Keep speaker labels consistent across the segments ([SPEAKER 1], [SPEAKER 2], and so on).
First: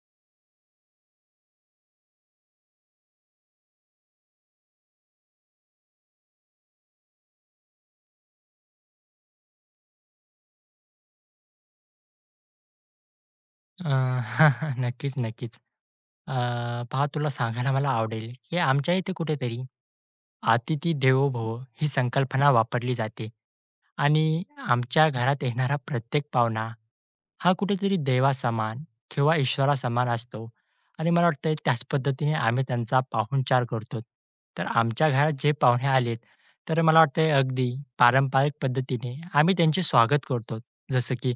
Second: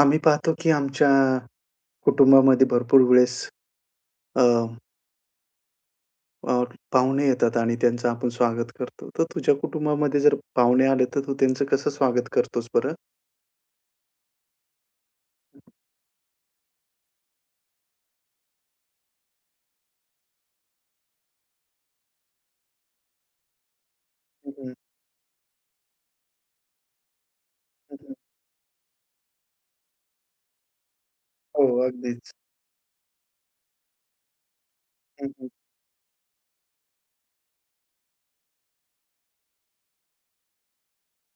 [SPEAKER 1] आम्ही पाहतो, की आमच्या कुटुंबामध्ये भरपूर वेळेस अ, अ, पाहुणे येतात आणि त्यांचं आपण स्वागत करतो. तर तुझ्या कुटुंबामध्ये जर पाहुणे आले, तर तू त्यांचं कसं स्वागत करतोस बरं?
[SPEAKER 2] अ, नक्कीच, नक्कीच. अ, पहा तुला सांगायला मला आवडेल, की आमच्या इथे कुठेतरी "अतिथी देवो भव" ही संकल्पना वापरली जाते. आणि
[SPEAKER 1] हं, हं,
[SPEAKER 2] आमच्या घरात येणारा प्रत्येक पाहुणा हा
[SPEAKER 1] हं,
[SPEAKER 2] कुठेतरी
[SPEAKER 1] हं.
[SPEAKER 2] देवासमान किंवा ईश्वरासमान असतो आणि मला वाटतंय
[SPEAKER 1] हो,
[SPEAKER 2] त्याच
[SPEAKER 1] अगदीच.
[SPEAKER 2] पद्धतीने आम्ही त्यांचा पाहुणचार करतो. तर आमच्या
[SPEAKER 1] हं,
[SPEAKER 2] घरात
[SPEAKER 1] हं,
[SPEAKER 2] जे पाहुणे आलेत, तर मला वाटतंय अगदी पारंपरिक पद्धतीने आम्ही त्यांचे स्वागत करतो. जसं की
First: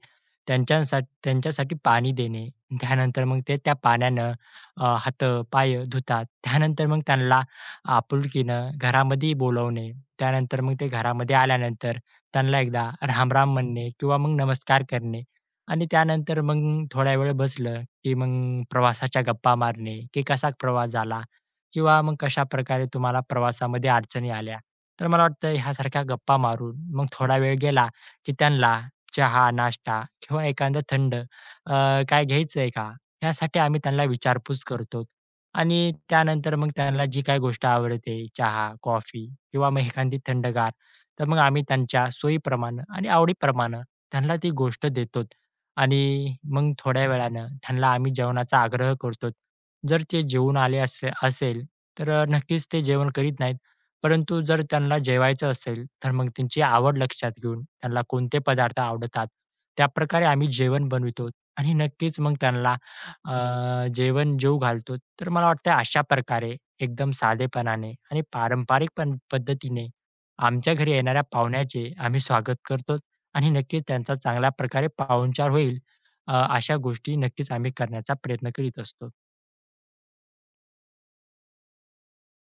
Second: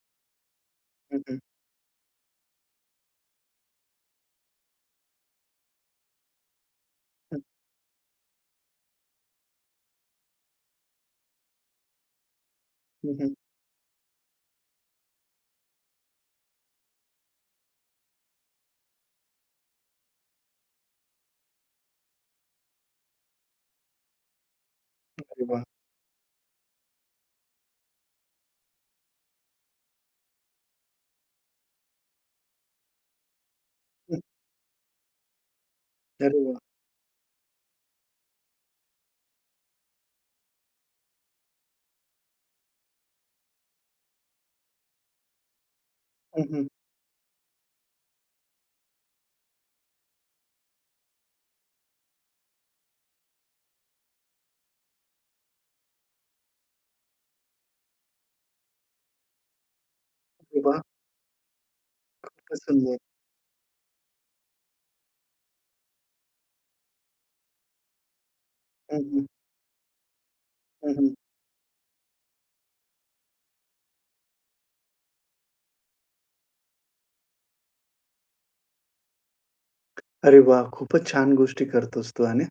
[SPEAKER 2] त्यांच्यासाठी
[SPEAKER 1] हं, हं,
[SPEAKER 2] त्यांच्यासाठी पाणी देणे, त्यानंतर मग ते त्या पाण्यानं हातं, पाय धुतात. त्यानंतर मग
[SPEAKER 1] हं,
[SPEAKER 2] त्यांना आपुलकीनं घरामध्ये बोलवणे. त्यानंतर मग ते घरामध्ये आल्यानंतर त्यांना एकदा
[SPEAKER 1] हं, हं.
[SPEAKER 2] राम-राम म्हणणे किंवा मग नमस्कार करणे आणि त्यानंतर मग थोड्या वेळ बसलं, की मग प्रवासाच्या गप्पा मारणे, की कसा प्रवास झाला किंवा मग कशाप्रकारे तुम्हाला प्रवासामध्ये अडचणी आल्या. तर मला
[SPEAKER 1] अरे
[SPEAKER 2] वाटतं
[SPEAKER 1] वाह!
[SPEAKER 2] ह्यासारख्या गप्पा मारून मग थोडा वेळ गेला, की त्यांना चहा, नाश्ता किंवा एखादं थंड काय घ्यायचंय का? यासाठी आम्ही त्यांना
[SPEAKER 1] हं,
[SPEAKER 2] विचारपूस करतो आणि
[SPEAKER 1] अरे
[SPEAKER 2] त्यानंतर
[SPEAKER 1] वाह!
[SPEAKER 2] मग त्यांना जी काही गोष्ट आवडते, चहा, कॉफी किंवा मग एखादी थंडगार तर मग आम्ही त्यांच्या सोयीप्रमाणे आणि आवडीप्रमाणे त्यांना ती गोष्ट देतो आणि
[SPEAKER 1] हं, हं.
[SPEAKER 2] मग थोड्या वेळानं त्यांना आम्ही जेवणाचा आग्रह करतो. जर ते जेवून आले असेल, तर नक्कीच ते जेवण करीत नाहीत. परंतु जर त्यांना जेवायचं असेल, तर मग त्यांची आवड लक्षात घेऊन त्यांना कोणते पदार्थ आवडतात, त्याप्रकारे आम्ही
[SPEAKER 1] अरे वाह!
[SPEAKER 2] जेवण बनवितो आणि नक्कीच मग
[SPEAKER 1] खूपच
[SPEAKER 2] त्यांना
[SPEAKER 1] सुंदर.
[SPEAKER 2] जेवण जेवू घालतो. तर मला वाटतं अशा प्रकारे एकदम साधेपणाने आणि पारंपरिक
[SPEAKER 1] हं,
[SPEAKER 2] पण
[SPEAKER 1] हं,
[SPEAKER 2] पद्धतीने आमच्या घरी
[SPEAKER 1] हं, हं.
[SPEAKER 2] येणाऱ्या पाहुण्याचे आम्ही स्वागत करतो आणि नक्कीच त्यांचा चांगल्या प्रकारे पाहुणचार होईल अशा गोष्टी नक्कीच आम्ही करण्याचा प्रयत्न करीत असतो.
[SPEAKER 1] अरे वाह! खूपच छान गोष्टी करतोस तू आणि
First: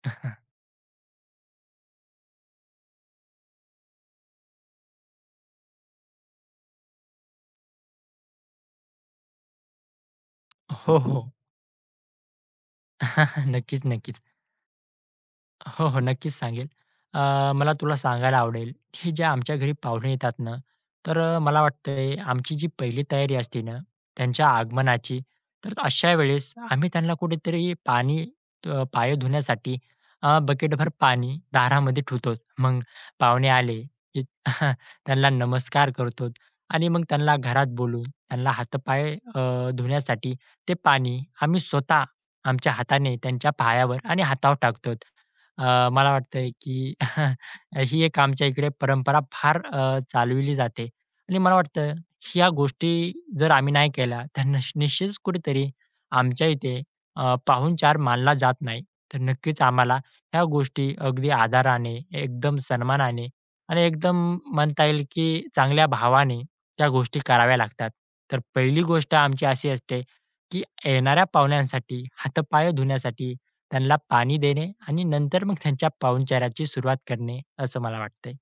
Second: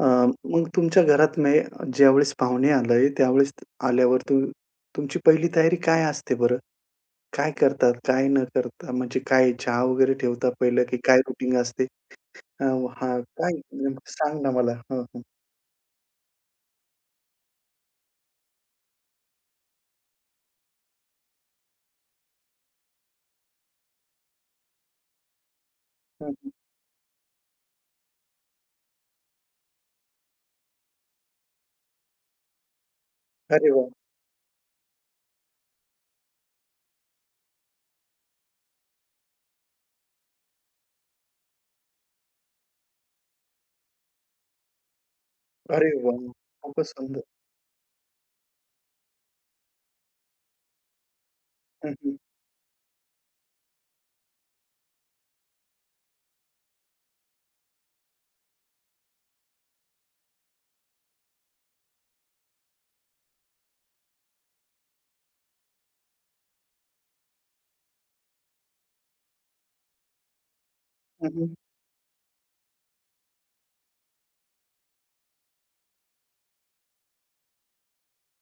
[SPEAKER 1] अ, मग तुमच्या घरात मे ज्यावेळेस पाहुणे आले, त्यावेळेस आल्यावर तू तुमची पहिली तयारी काय असते बरं? काय करतात? काय न करता? म्हणजे काय चहा वगैरे ठेवता पहिलं, की
[SPEAKER 2] हो,
[SPEAKER 1] काय
[SPEAKER 2] हो.
[SPEAKER 1] रुटीन असते? अ, हां, काय
[SPEAKER 2] नक्कीच,
[SPEAKER 1] नेमकं
[SPEAKER 2] नक्कीच.
[SPEAKER 1] सांग ना मला? हं, हं.
[SPEAKER 2] हो, हो. नक्कीच सांगेल. अ, मला तुला सांगायला आवडेल, हे जे आमच्या घरी पाहुणे येतात ना, तर मला वाटतंय आमची जी पहिली तयारी असते ना, त्यांच्या आगमनाची, तर अशा
[SPEAKER 1] हं, हं.
[SPEAKER 2] वेळेस आम्ही त्यांना कुठेतरी पाणी पाय धुण्यासाठी बकेटभर पाणी दारामध्ये ठेवतो. मग पाहुणे
[SPEAKER 1] अरे
[SPEAKER 2] आले,
[SPEAKER 1] वाह!
[SPEAKER 2] की त्यांना नमस्कार करतो आणि मग त्यांना घरात बोलवून त्यांना हातपाय धुण्यासाठी ते पाणी आम्ही स्वतः आमच्या हाताने त्यांच्या पायावर आणि हातावर टाकतो.
[SPEAKER 1] अरे
[SPEAKER 2] मला
[SPEAKER 1] वाह!
[SPEAKER 2] वाटतंय
[SPEAKER 1] खूपच
[SPEAKER 2] की
[SPEAKER 1] सुंदर.
[SPEAKER 2] ही एक आमच्या इकडे परंपरा फार चालविली जाते आणि मला
[SPEAKER 1] हं,
[SPEAKER 2] वाटतं
[SPEAKER 1] हं.
[SPEAKER 2] ह्या गोष्टी जर आम्ही नाही केल्या तर निश्चितच कुठेतरी आमच्या इथे पाहुणचार मानला जात नाही. तर नक्कीच आम्हाला ह्या गोष्टी अगदी आदराने, एकदम सन्मानाने आणि एकदम म्हणता येईल की चांगल्या भावाने त्या गोष्टी कराव्या लागतात. तर पहिली गोष्ट आमची अशी असते की येणाऱ्या
[SPEAKER 1] हं, हं.
[SPEAKER 2] पाहुण्यांसाठी हातपाय धुण्यासाठी त्यांना पाणी देणे आणि नंतर मग त्यांच्या पाहुणचाराची सुरुवात करणे, असं मला वाटतंय.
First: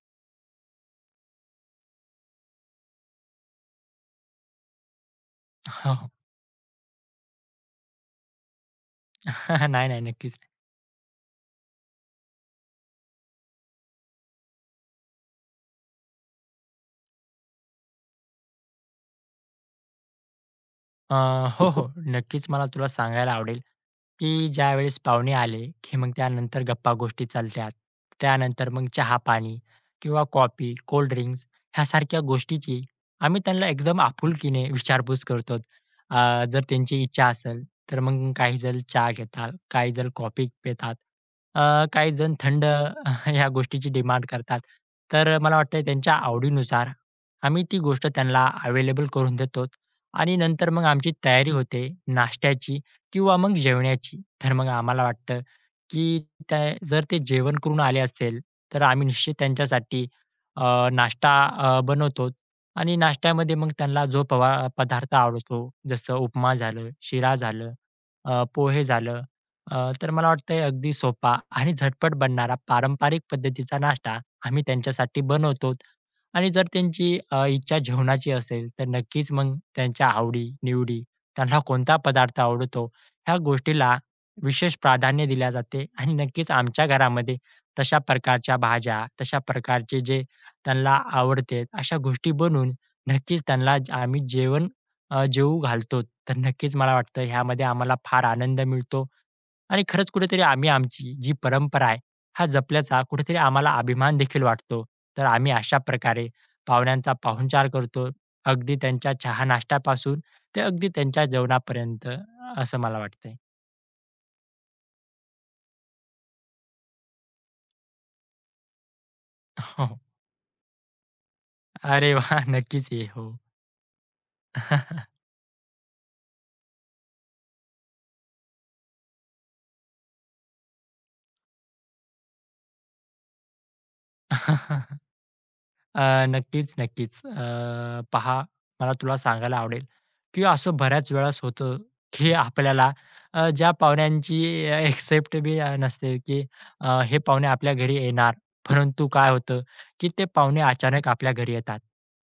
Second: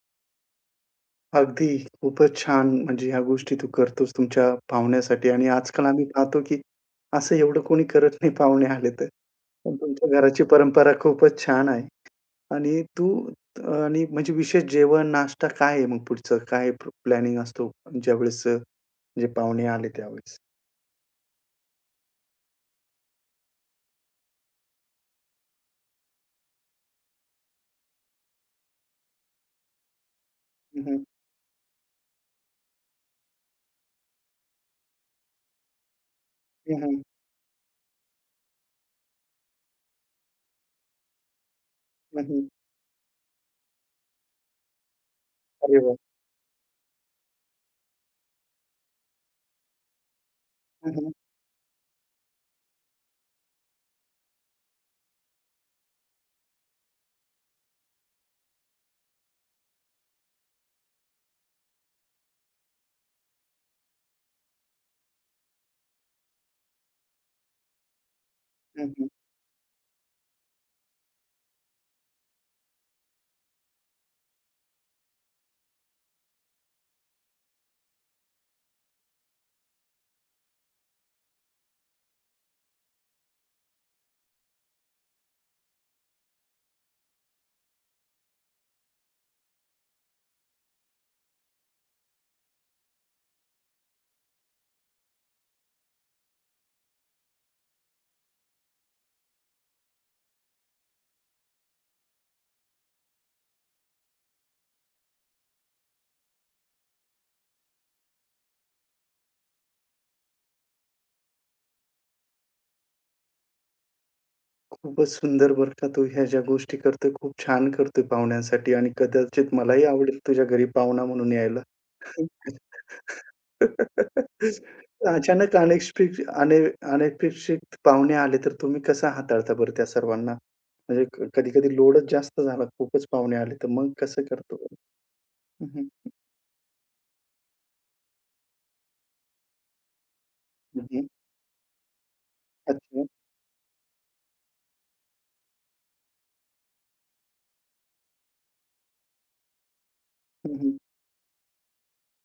[SPEAKER 1] अगदी खूपच छान. म्हणजे ह्या गोष्टी तू करतोस तुमच्या पाहुण्यासाठी आणि आजकाल आम्ही
[SPEAKER 2] हो.
[SPEAKER 1] पाहतो, की असं एवढं कोणी करत नाही पाहुणे आले तर. पण
[SPEAKER 2] नाही, नाही.
[SPEAKER 1] तुमच्या
[SPEAKER 2] नक्कीच.
[SPEAKER 1] घराची परंपरा खूपच छान आहे आणि तू आणि म्हणजे विशेष जेवण, नाश्ता काय आहे मग पुढचं? काय प्लॅनिंग असतो ज्यावेळेस जे पाहुणे आले त्यावेळेस.
[SPEAKER 2] अ, हो, हो. नक्कीच मला तुला सांगायला आवडेल, की ज्यावेळेस पाहुणे आले, की मग त्यानंतर गप्पा-गोष्टी चालतात. त्यानंतर मग चहा-पाणी किंवा कॉफी,
[SPEAKER 1] हं, हं.
[SPEAKER 2] कोल्ड ड्रिंक्स ह्यासारख्या गोष्टीची आम्ही त्यांना एकदम आपुलकीने विचारपूस करतो. जर
[SPEAKER 1] हं, हं.
[SPEAKER 2] त्यांची इच्छा असेल, तर मग काही जण चहा घेतात, काही जण कॉफी पितात, अ, काही
[SPEAKER 1] हं,
[SPEAKER 2] जण
[SPEAKER 1] हं.
[SPEAKER 2] थंड ह्या गोष्टीची डिमांड करतात. तर मला
[SPEAKER 1] अरे
[SPEAKER 2] वाटतंय
[SPEAKER 1] वाह!
[SPEAKER 2] त्यांच्या आवडीनुसार आम्ही ती गोष्ट त्यांना अवेलेबल करून देतो. आणि नंतर मग
[SPEAKER 1] हं,
[SPEAKER 2] आमची
[SPEAKER 1] हं.
[SPEAKER 2] तयारी होते नाश्त्याची किंवा मग जेवणाची. तर मग आम्हाला वाटतं, की त्या जर ते जेवण करून आले असेल, तर आम्ही निश्चित त्यांच्यासाठी नाश्ता बनवतो आणि नाश्त्यामध्ये मग त्यांना जो पदार्थ आवडतो, जसं उपमा झालं, शिरा झालं, पोहे
[SPEAKER 1] हं, हं.
[SPEAKER 2] झालं. तर मला वाटतंय अगदी सोपा आणि झटपट बनणारा पारंपरिक पद्धतीचा नाश्ता आम्ही त्यांच्यासाठी बनवतो आणि जर त्यांची इच्छा जेवणाची असेल, तर नक्कीच मग त्यांच्या आवडी-निवडी, त्यांना कोणता पदार्थ आवडतो, ह्या गोष्टीला विशेष प्राधान्य दिल्या जाते आणि नक्कीच आमच्या घरामध्ये तशा प्रकारच्या भाज्या, तशा प्रकारचे जे त्यांना आवडते, अशा गोष्टी बनवून नक्कीच त्यांना आम्ही जेवण जेवू घालतो. तर नक्कीच मला वाटतं ह्यामध्ये आम्हाला फार आनंद मिळतो आणि खरंच कुठेतरी आम्ही आमची जी परंपरा आहे, हा जपल्याचा कुठेतरी आम्हाला अभिमान देखील वाटतो. तर आम्ही अशा प्रकारे पाहुण्यांचा पाहुणचार करतो. अगदी त्यांच्या चहा-नाश्त्यापासून ते अगदी त्यांच्या जेवणापर्यंत असं मला वाटतंय.
[SPEAKER 1] खूपच सुंदर बरं का तू ह्या ज्या गोष्टी करतोय, खूप छान करतोय पाहुण्यांसाठी आणि कदाचित मलाही
[SPEAKER 2] हो.
[SPEAKER 1] आवडेल तुझ्या घरी पाहुणा म्हणून यायला.
[SPEAKER 2] अरे
[SPEAKER 1] हं.
[SPEAKER 2] वाह! नक्कीच ये. हो.
[SPEAKER 1] अचानक अनएक्सपेक्ट अने अनपेक्षित पाहुणे आले, तर तुम्ही कसं हाताळता बरं त्या सर्वांना? म्हणजे क कधी-कधी लोडच जास्त झाला, खूपच पाहुणे आले, तर मग कसं करतो बरं? हं, हं.
[SPEAKER 2] नक्कीच, नक्कीच. पहा, मला तुला सांगायला आवडेल, की असं
[SPEAKER 1] हं, हं.
[SPEAKER 2] बऱ्याच वेळेस होतं, की आपल्याला
[SPEAKER 1] अच्छा.
[SPEAKER 2] ज्या पाहुण्यांची एक्सेप्ट बी नसते, की हे पाहुणे आपल्या घरी येणार. परंतु काय होतं, की ते
[SPEAKER 1] हं,
[SPEAKER 2] पाहुणे
[SPEAKER 1] हं.
[SPEAKER 2] अचानक आपल्या घरी येतात.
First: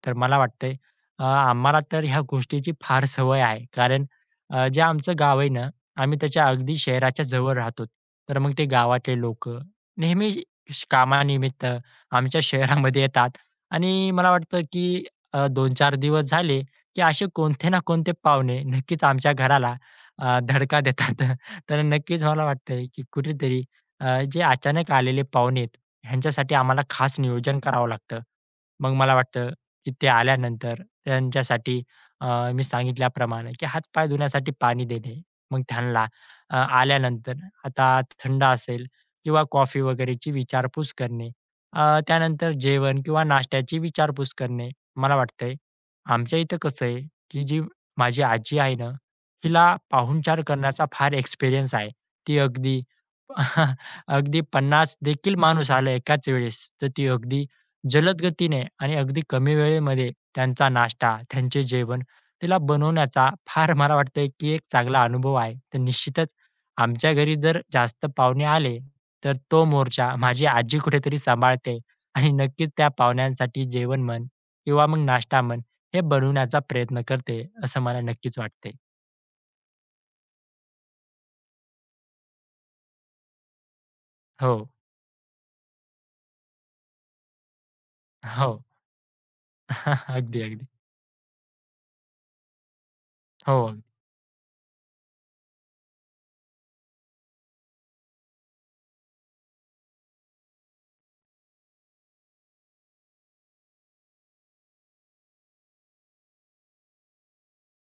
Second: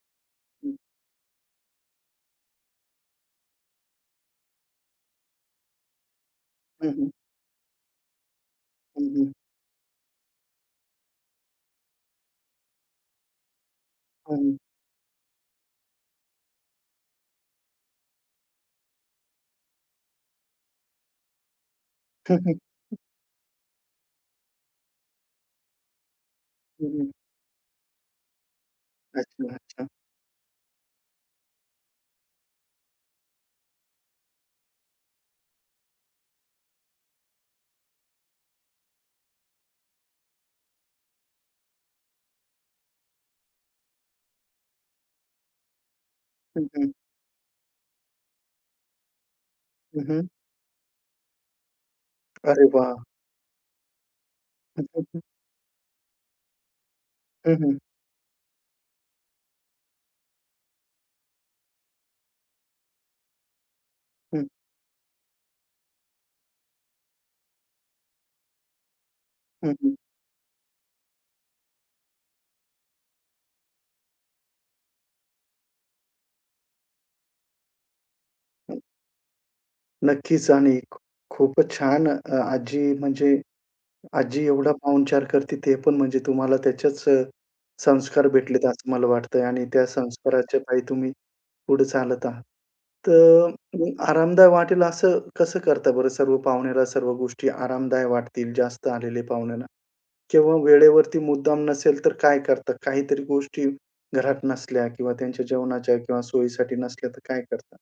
[SPEAKER 2] तर मला
[SPEAKER 1] हं.
[SPEAKER 2] वाटतंय आम्हाला तर ह्या गोष्टीची फार सवय आहे. कारण जे आमचं गाव आहे ना, आम्ही त्याच्या अगदी
[SPEAKER 1] हं, हं.
[SPEAKER 2] शहराच्या जवळ राहतो. तर मग ते
[SPEAKER 1] हं,
[SPEAKER 2] गावातले
[SPEAKER 1] हं.
[SPEAKER 2] लोकं नेहमी कामानिमित्त आमच्या शहरामध्ये येतात आणि मला
[SPEAKER 1] हं, हं.
[SPEAKER 2] वाटतं, की 2-4 दिवस झाले, की असे कोणते ना कोणते पाहुणे नक्कीच आमच्या घराला धडका देतात. तर नक्कीच मला
[SPEAKER 1] हं.
[SPEAKER 2] वाटतंय, की कुठेतरी जे अचानक आलेले पाहुणे आहेत, ह्यांच्यासाठी आम्हाला
[SPEAKER 1] हं, हं.
[SPEAKER 2] खास नियोजन करावं लागतं. मग मला वाटतं,
[SPEAKER 1] अच्छा, अच्छा.
[SPEAKER 2] की ते आल्यानंतर त्यांच्यासाठी अ, मी सांगितल्याप्रमाणे, की हात धुण्यासाठी पाणी देणे. मग त्यांना आल्यानंतर आता थंड असेल किंवा कॉफी वगैरेची विचारपूस करणे. त्यानंतर जेवण किंवा नाश्त्याची विचारपूस करणे. मला वाटतंय, आमच्या इथं
[SPEAKER 1] हं,
[SPEAKER 2] कसं
[SPEAKER 1] हं.
[SPEAKER 2] आहे, की जी माझी आजी आहे ना, हिला
[SPEAKER 1] हं, हं.
[SPEAKER 2] पाहुणचार हं. करण्याचा फार एक्सपिरियन्स आहे. ती
[SPEAKER 1] अरे
[SPEAKER 2] अगदी
[SPEAKER 1] वाह!
[SPEAKER 2] अगदी
[SPEAKER 1] हं,
[SPEAKER 2] 50
[SPEAKER 1] हं, हं.
[SPEAKER 2] देखील माणूस आला एकाच वेळेस, तर ती अगदी
[SPEAKER 1] हं, हं.
[SPEAKER 2] जलद गतीने आणि अगदी कमी वेळेमध्ये त्यांचा नाश्ता, त्यांचे जेवण तिला बनवण्याचा फार मला वाटतंय,
[SPEAKER 1] हं,
[SPEAKER 2] की एक चांगला अनुभव आहे. तर निश्चितच आमच्या घरी जर जास्त पाहुणे आले, तर तो
[SPEAKER 1] हं, हं.
[SPEAKER 2] मोर्चा माझी आजी कुठेतरी सांभाळते आणि नक्कीच त्या पाहुण्यांसाठी जेवण म्हण किंवा मग नाश्ता म्हण, हे बनवण्याचा प्रयत्न करते, असं मला नक्कीच वाटते.
[SPEAKER 1] हं. नक्कीच आणि खू खूपच छान आजी म्हणजे आजी
[SPEAKER 2] हो,
[SPEAKER 1] एवढा पाहुणचार करते ते पण म्हणजे तुम्हाला त्याच्याच संस्कार
[SPEAKER 2] हो.
[SPEAKER 1] भेटलेत असं मला वाटतंय आणि त्या
[SPEAKER 2] अगदी,
[SPEAKER 1] संस्काराच्या
[SPEAKER 2] अगदी.
[SPEAKER 1] पायी तुम्ही पुढे चालत आहात. तर
[SPEAKER 2] हो.
[SPEAKER 1] मग आरामदायक वाटेल असं कसं करता बरं सर्व पाहुण्याला सर्व गोष्टी आरामदायक वाटतील जास्त आलेले पाहुण्यांना? किंवा वेळेवरती मुद्दाम नसेल तर काय करतात? काहीतरी गोष्टी घरात नसल्या किंवा त्यांच्या जेवणाच्या किंवा सोयीसाठी नसल्या तर काय करतात?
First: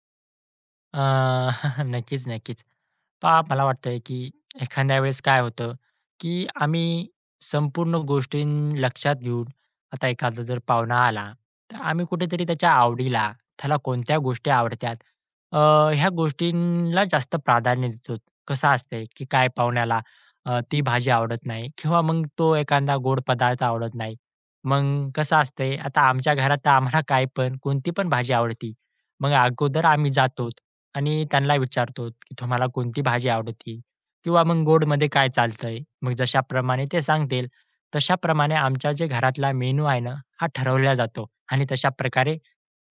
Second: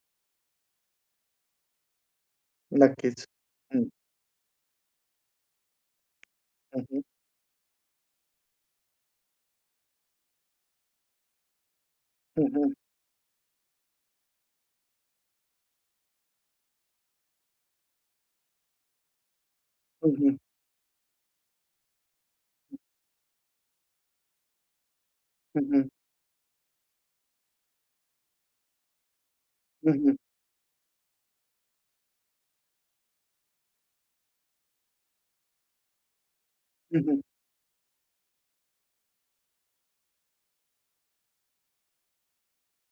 [SPEAKER 2] अ, नक्कीच, नक्कीच.
[SPEAKER 1] नक्कीच.
[SPEAKER 2] पहा मला
[SPEAKER 1] हं,
[SPEAKER 2] वाटतंय की एखाद्या वेळेस काय होतं, की
[SPEAKER 1] हं,
[SPEAKER 2] आम्ही
[SPEAKER 1] हं.
[SPEAKER 2] संपूर्ण गोष्टी लक्षात घेऊन आता एखादा जर पाहुणा आला, तर आम्ही कुठेतरी
[SPEAKER 1] हं,
[SPEAKER 2] त्याच्या
[SPEAKER 1] हं.
[SPEAKER 2] आवडीला, त्याला कोणत्या गोष्टी आवडतात, अ, ह्या गोष्टींना जास्त प्राधान्य देतो. कसं असतंय, की काय पाहुण्याला
[SPEAKER 1] हं, हं.
[SPEAKER 2] ती भाजी आवडत नाही किंवा मग तो एखादा गोड पदार्थ आवडत नाही. मग कसं
[SPEAKER 1] हं,
[SPEAKER 2] असतंय,
[SPEAKER 1] हं.
[SPEAKER 2] आता आमच्या घरात तर आम्हाला काय पण, कोणती पण भाजी आवडती. मग अगोदर
[SPEAKER 1] हं,
[SPEAKER 2] आम्ही
[SPEAKER 1] हं.
[SPEAKER 2] जातो आणि त्यांना विचारतो, की तुम्हाला कोणती भाजी आवडते? किंवा मग गोडमध्ये काय चालतंय? मग जशाप्रमाणे ते
[SPEAKER 1] हं, हं.
[SPEAKER 2] सांगतील, तशाप्रमाणे आमच्या जे घरातला मेनू आहे ना, हा ठरवला जातो आणि तशा प्रकारे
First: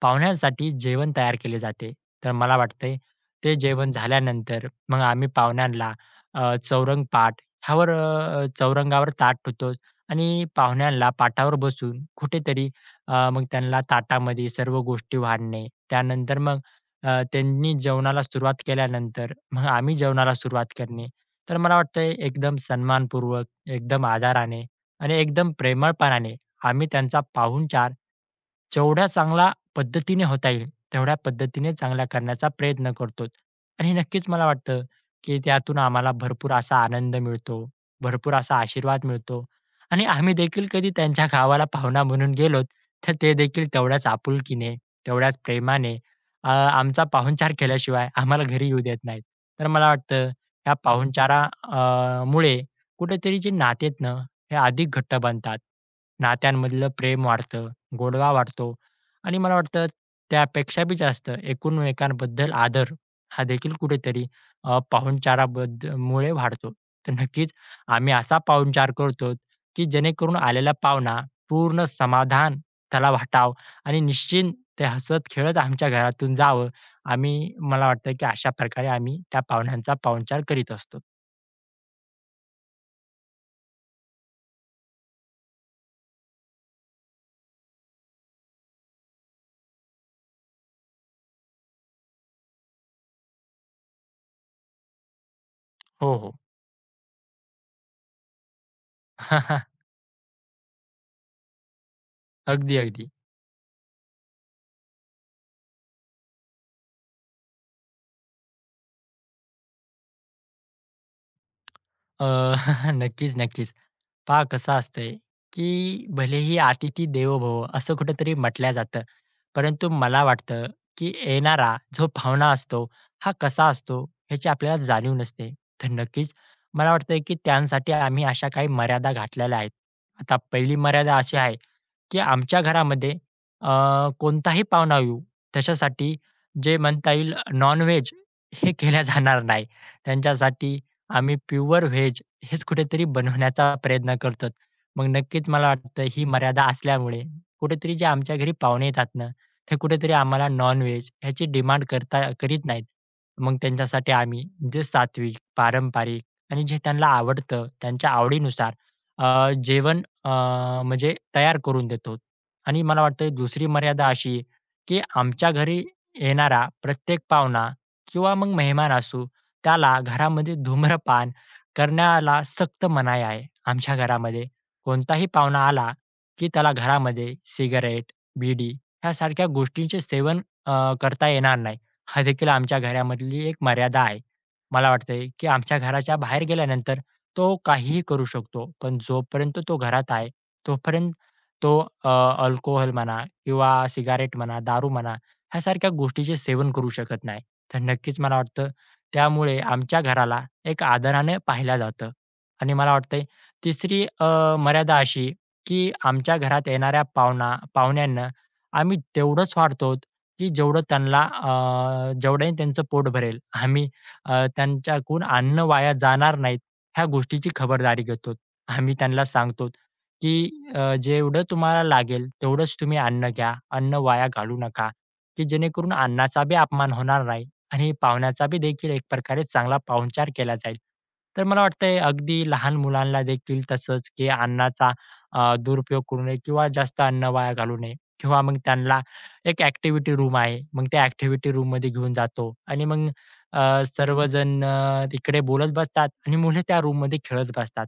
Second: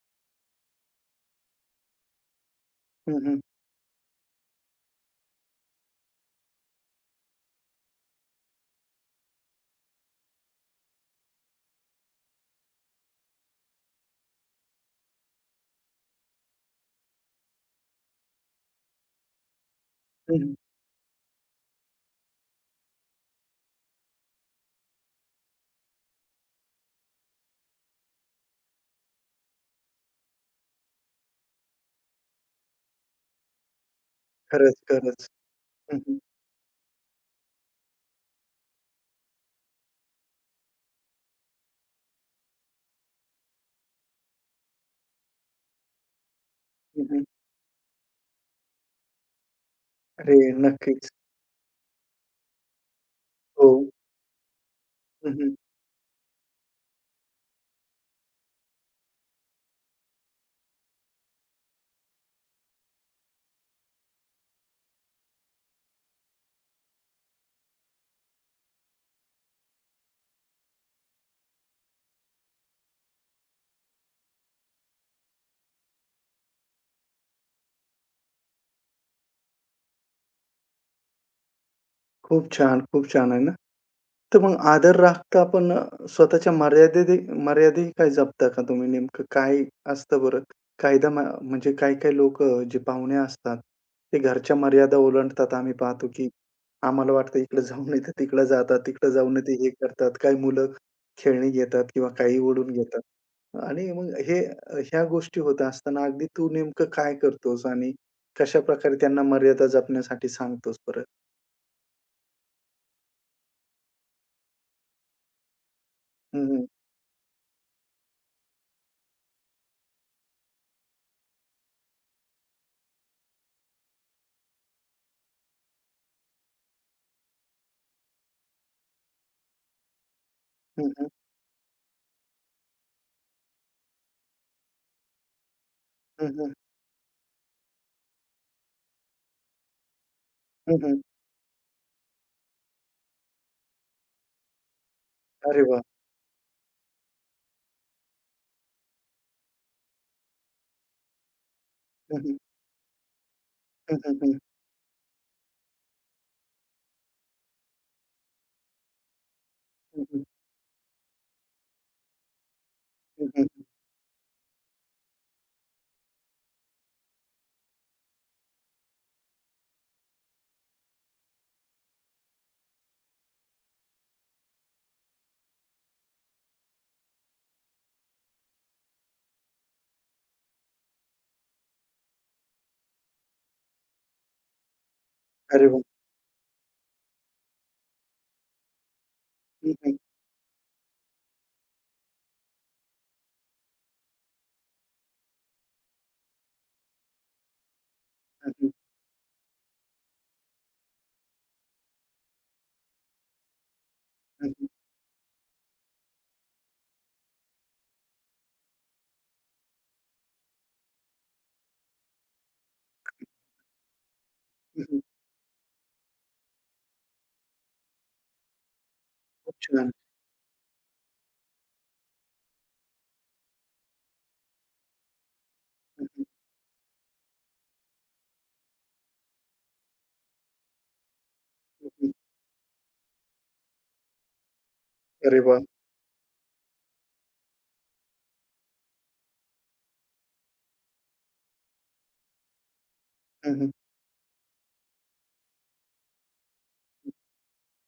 [SPEAKER 2] पाहुण्यांसाठी जेवण तयार केले जाते. तर मला वाटतंय
[SPEAKER 1] हं, हं.
[SPEAKER 2] ते जेवण झाल्यानंतर मग आम्ही पाहुण्यांना चौरंग पाट ह्यावर चौरंगावर ताट ठेवतो आणि पाहुण्यांना पाटावर बसून कुठेतरी मग त्यांना ताटामध्ये सर्व गोष्टी वाढणे. त्यानंतर मग त्यांनी जेवणाला सुरुवात केल्यानंतर मग आम्ही जेवणाला सुरुवात करणे. तर मला वाटतंय एकदम सन्मानपूर्वक, एकदम आदराने आणि एकदम प्रेमळपणाने आम्ही त्यांचा पाहुणचार जेवढ्या चांगल्या पद्धतीने होता येईल, तेवढ्या पद्धतीने चांगला करण्याचा प्रयत्न करतो. आणि नक्कीच मला
[SPEAKER 1] खरंच,
[SPEAKER 2] वाटतं,
[SPEAKER 1] खरंच.
[SPEAKER 2] की त्यातून
[SPEAKER 1] हं,
[SPEAKER 2] आम्हाला
[SPEAKER 1] हं.
[SPEAKER 2] भरपूर असा आनंद मिळतो, भरपूर असा आशीर्वाद मिळतो आणि आम्ही देखील कधी त्यांच्या गावाला पाहुणा म्हणून गेलो, तर ते देखील तेवढ्याच आपुलकीने, तेवढ्याच प्रेमाने आमचा
[SPEAKER 1] हं, हं.
[SPEAKER 2] पाहुणचार केल्याशिवाय आम्हाला घरी येऊ देत नाहीत. तर मला वाटतं
[SPEAKER 1] अरे
[SPEAKER 2] ह्या
[SPEAKER 1] नक्कीच.
[SPEAKER 2] पाहुणचारा मुळे कुठेतरी जे
[SPEAKER 1] हो.
[SPEAKER 2] नाते आहेत ना, हे अधिक घट्ट
[SPEAKER 1] हं, हं.
[SPEAKER 2] बनतात. नात्यांमधलं प्रेम वाढतं, गोडवा वाढतो आणि मला वाटतं त्यापेक्षा बी जास्त एकूणमेकांबद्दल आदर हा देखील कुठेतरी मुळे वाढतो. तर नक्कीच आम्ही असा पाहुणचार करतो, की जेणेकरून आलेला पाहुणा पूर्ण समाधान त्याला वाटावं आणि निश्चिंत ते हसत-खेळत आमच्या घरातून जावं. आम्ही मला वाटतं, की अशा प्रकारे आम्ही त्या पाहुण्यांचा पाहुणचार करीत असतो.
[SPEAKER 1] खूप छान, खूप छान आहे ना? तर मग आदर राखता पण स्वतःच्या मर्यादेतही मर्यादाही काय जपता का तुम्ही? नेमकं काय असतं बरं? कायदा म म्हणजे काही-काही लोकं जे पाहुणे असतात, ते घरच्या मर्यादा ओलांडतात. आम्ही पाहतो
[SPEAKER 2] हो,
[SPEAKER 1] की
[SPEAKER 2] हो.
[SPEAKER 1] आम्हाला वाटतं इकडे जाऊ नये तर तिकडे जातात, तिकडे जाऊ नये ते हे करतात. काही मुलं खेळणी घेतात किंवा काही ओढून
[SPEAKER 2] अगदी,
[SPEAKER 1] घेतात.
[SPEAKER 2] अगदी.
[SPEAKER 1] आणि मग हे ह्या गोष्टी होत असताना अगदी तू नेमकं काय करतोस आणि कशाप्रकारे त्यांना मर्यादा जपण्यासाठी सांगतोस बरं?
[SPEAKER 2] अ, नक्कीच, नक्कीच. पहा कसं असतंय, की
[SPEAKER 1] हं,
[SPEAKER 2] भलेही
[SPEAKER 1] हं.
[SPEAKER 2] "अतिथी देवो भव" असं कुठेतरी म्हटलं जातं. परंतु मला वाटतं, की येणारा जो पाहुणा असतो, हा कसा असतो ह्याची आपल्याला जाणीव नसते. तर नक्कीच मला वाटतंय, की त्यांसाठी आम्ही अशा काही मर्यादा घातलेल्या आहेत. आता पहिली
[SPEAKER 1] हं, हं.
[SPEAKER 2] मर्यादा अशी आहे, की आमच्या घरामध्ये कोणताही पाहुणा येऊ त्याच्यासाठी
[SPEAKER 1] हं, हं.
[SPEAKER 2] जे म्हणता येईल नॉन हे केल्या जाणार नाही. त्यांच्यासाठी
[SPEAKER 1] हं,
[SPEAKER 2] आम्ही प्युअर व्हेज हेच कुठेतरी बनवण्याचा प्रयत्न करतात. मग नक्कीच
[SPEAKER 1] अरे
[SPEAKER 2] मला
[SPEAKER 1] वाह!
[SPEAKER 2] वाटतं ही मर्यादा असल्यामुळे कुठेतरी जे आमच्या घरी पाहुणे येतात ना, ते कुठेतरी आम्हाला नॉन-व्हेज ह्याची डिमांड
[SPEAKER 1] हं, हं.
[SPEAKER 2] करीत नाहीत. मग
[SPEAKER 1] हं,
[SPEAKER 2] त्यांच्यासाठी
[SPEAKER 1] हं, हं.
[SPEAKER 2] आम्ही जे सात्विक, पारंपरिक आणि जे त्यांना आवडतं त्यांच्या आवडीनुसार जेवण
[SPEAKER 1] हं, हं.
[SPEAKER 2] म्हणजे तयार करून देतो. आणि मला
[SPEAKER 1] हं,
[SPEAKER 2] वाटतं
[SPEAKER 1] हं.
[SPEAKER 2] दुसरी मर्यादा अशी, की आमच्या घरी येणारा प्रत्येक पाहुणा किंवा मग मेहमान असो, त्याला घरामध्ये धूम्रपान करण्याला सक्त मनाई आहे. आमच्या घरामध्ये कोणताही पाहुणा आला, की त्याला घरामध्ये सिगारेट, बिडी ह्यासारख्या गोष्टींचे सेवन अ, करता येणार नाही. हा देखील आमच्या घरामधली एक मर्यादा आहे. मला वाटतंय, की
[SPEAKER 1] अरे
[SPEAKER 2] आमच्या
[SPEAKER 1] वाह!
[SPEAKER 2] घराच्या बाहेर गेल्यानंतर तो काहीही करू शकतो. पण जोपर्यंत
[SPEAKER 1] हं,
[SPEAKER 2] तो
[SPEAKER 1] हं.
[SPEAKER 2] घरात आहे, तोपर्यंत तो अ, अल्कोहोल म्हणा किंवा सिगारेट म्हणा, दारू म्हणा ह्यासारख्या गोष्टीचे सेवन करू शकत नाही. तर नक्कीच मला
[SPEAKER 1] हं,
[SPEAKER 2] वाटतं
[SPEAKER 1] हं.
[SPEAKER 2] त्यामुळे आमच्या घराला एक आदराने पाहिलं जातं आणि मला वाटतंय तिसरी
[SPEAKER 1] हं, हं.
[SPEAKER 2] मर्यादा अशी की आमच्या घरात येणाऱ्या पाहुण्यांना आम्ही तेवढंच वाढतो की जेवढं त्यांना जेवढंही त्यांचं पोट भरेल. आम्ही
[SPEAKER 1] हं, हं.
[SPEAKER 2] त्यांच्याकडून अन्न वाया जाणार नाहीत ह्या गोष्टीची खबरदारी घेतो. आम्ही त्यांना
[SPEAKER 1] खूप
[SPEAKER 2] सांगतो
[SPEAKER 1] छान.
[SPEAKER 2] की जेवढं तुम्हाला लागेल तेवढंच तुम्ही अन्न घ्या. अन्न वाया घालवू नका की जेणेकरून
[SPEAKER 1] हं, हं.
[SPEAKER 2] अन्नाचा बी अपमान होणार नाही. आणि पाहुण्याचा बी देखील एक प्रकारे चांगला पाहुणचार केला जाईल. तर मला
[SPEAKER 1] हं,
[SPEAKER 2] वाटतंय
[SPEAKER 1] हं.
[SPEAKER 2] अगदी लहान मुलांना देखील तसंच की अन्नाचा
[SPEAKER 1] अरे वाह!
[SPEAKER 2] दुरुपयोग करू नये किंवा जास्त अन्न वाया घालू नये किंवा मग त्यांना एक ॲक्टिव्हिटी रूम आहे. मग त्या ॲक्टिव्हिटी रूममध्ये घेऊन जातो आणि मग
[SPEAKER 1] हं, हं.
[SPEAKER 2] सर्वजण तिकडे बोलत बसतात आणि मुले त्या रूममध्ये खेळत बसतात.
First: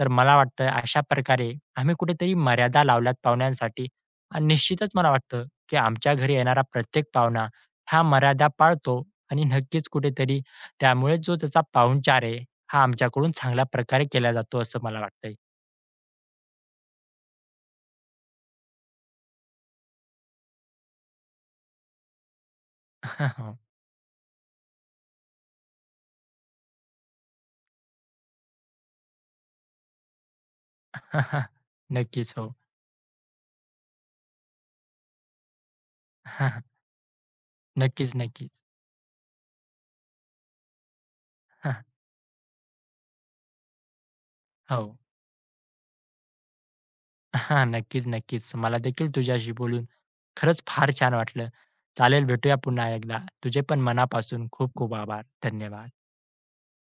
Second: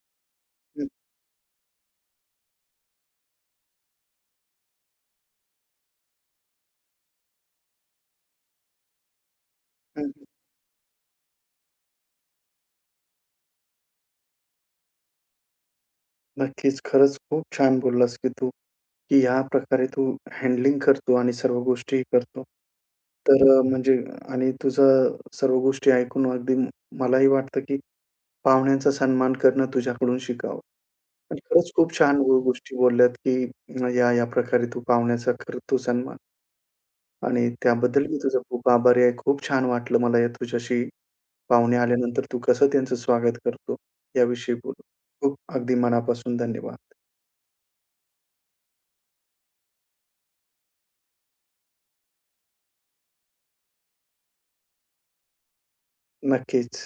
[SPEAKER 2] तर मला वाटतं अशा प्रकारे आम्ही कुठेतरी मर्यादा लावल्यात पाहुण्यांसाठी आणि निश्चितच मला वाटतं की आमच्या घरी येणारा प्रत्येक पाहुणा ह्या मर्यादा पाळतो आणि नक्कीच
[SPEAKER 1] हं, हं.
[SPEAKER 2] कुठेतरी त्यामुळे जो त्याचा पाहुणचार आहे, हा आमच्याकडून चांगल्या प्रकारे केला जातो असं मला वाटतंय.
[SPEAKER 1] नक्कीच. खरंच खूप छान बोललास की तू, की ह्या प्रकारे तू हँडलिंग करतो आणि सर्व गोष्टीही करतो. तर
[SPEAKER 2] हो.
[SPEAKER 1] म्हणजे आणि तुझा सर्व गोष्टी ऐकून अगदी मलाही वाटतं की पाहुण्यांचा सन्मान करणं तुझ्याकडून शिकावं. आणि खरंच खूप छान
[SPEAKER 2] नक्कीच
[SPEAKER 1] गो
[SPEAKER 2] हो.
[SPEAKER 1] गोष्टी बोलल्यात की या, या प्रकारे तू पाहुण्याचा करतो सन्मान. आणि त्याबद्दल मी
[SPEAKER 2] नक्कीच,
[SPEAKER 1] तुझा
[SPEAKER 2] नक्कीच.
[SPEAKER 1] खूप आभारी आहे. खूप छान वाटलं मला या तुझ्याशी पाहुणे आल्यानंतर तू कसं त्यांचं स्वागत करतो, याविषयी बोलून.
[SPEAKER 2] हो.
[SPEAKER 1] खूप अगदी मनापासून धन्यवाद.
[SPEAKER 2] नक्कीच, नक्कीच. मला देखील तुझ्याशी बोलून खरंच फार छान वाटलं. चालेल भेटूया पुन्हा एकदा. तुझे पण मनापासून खूप खूप आभार. धन्यवाद.
[SPEAKER 1] नक्कीच.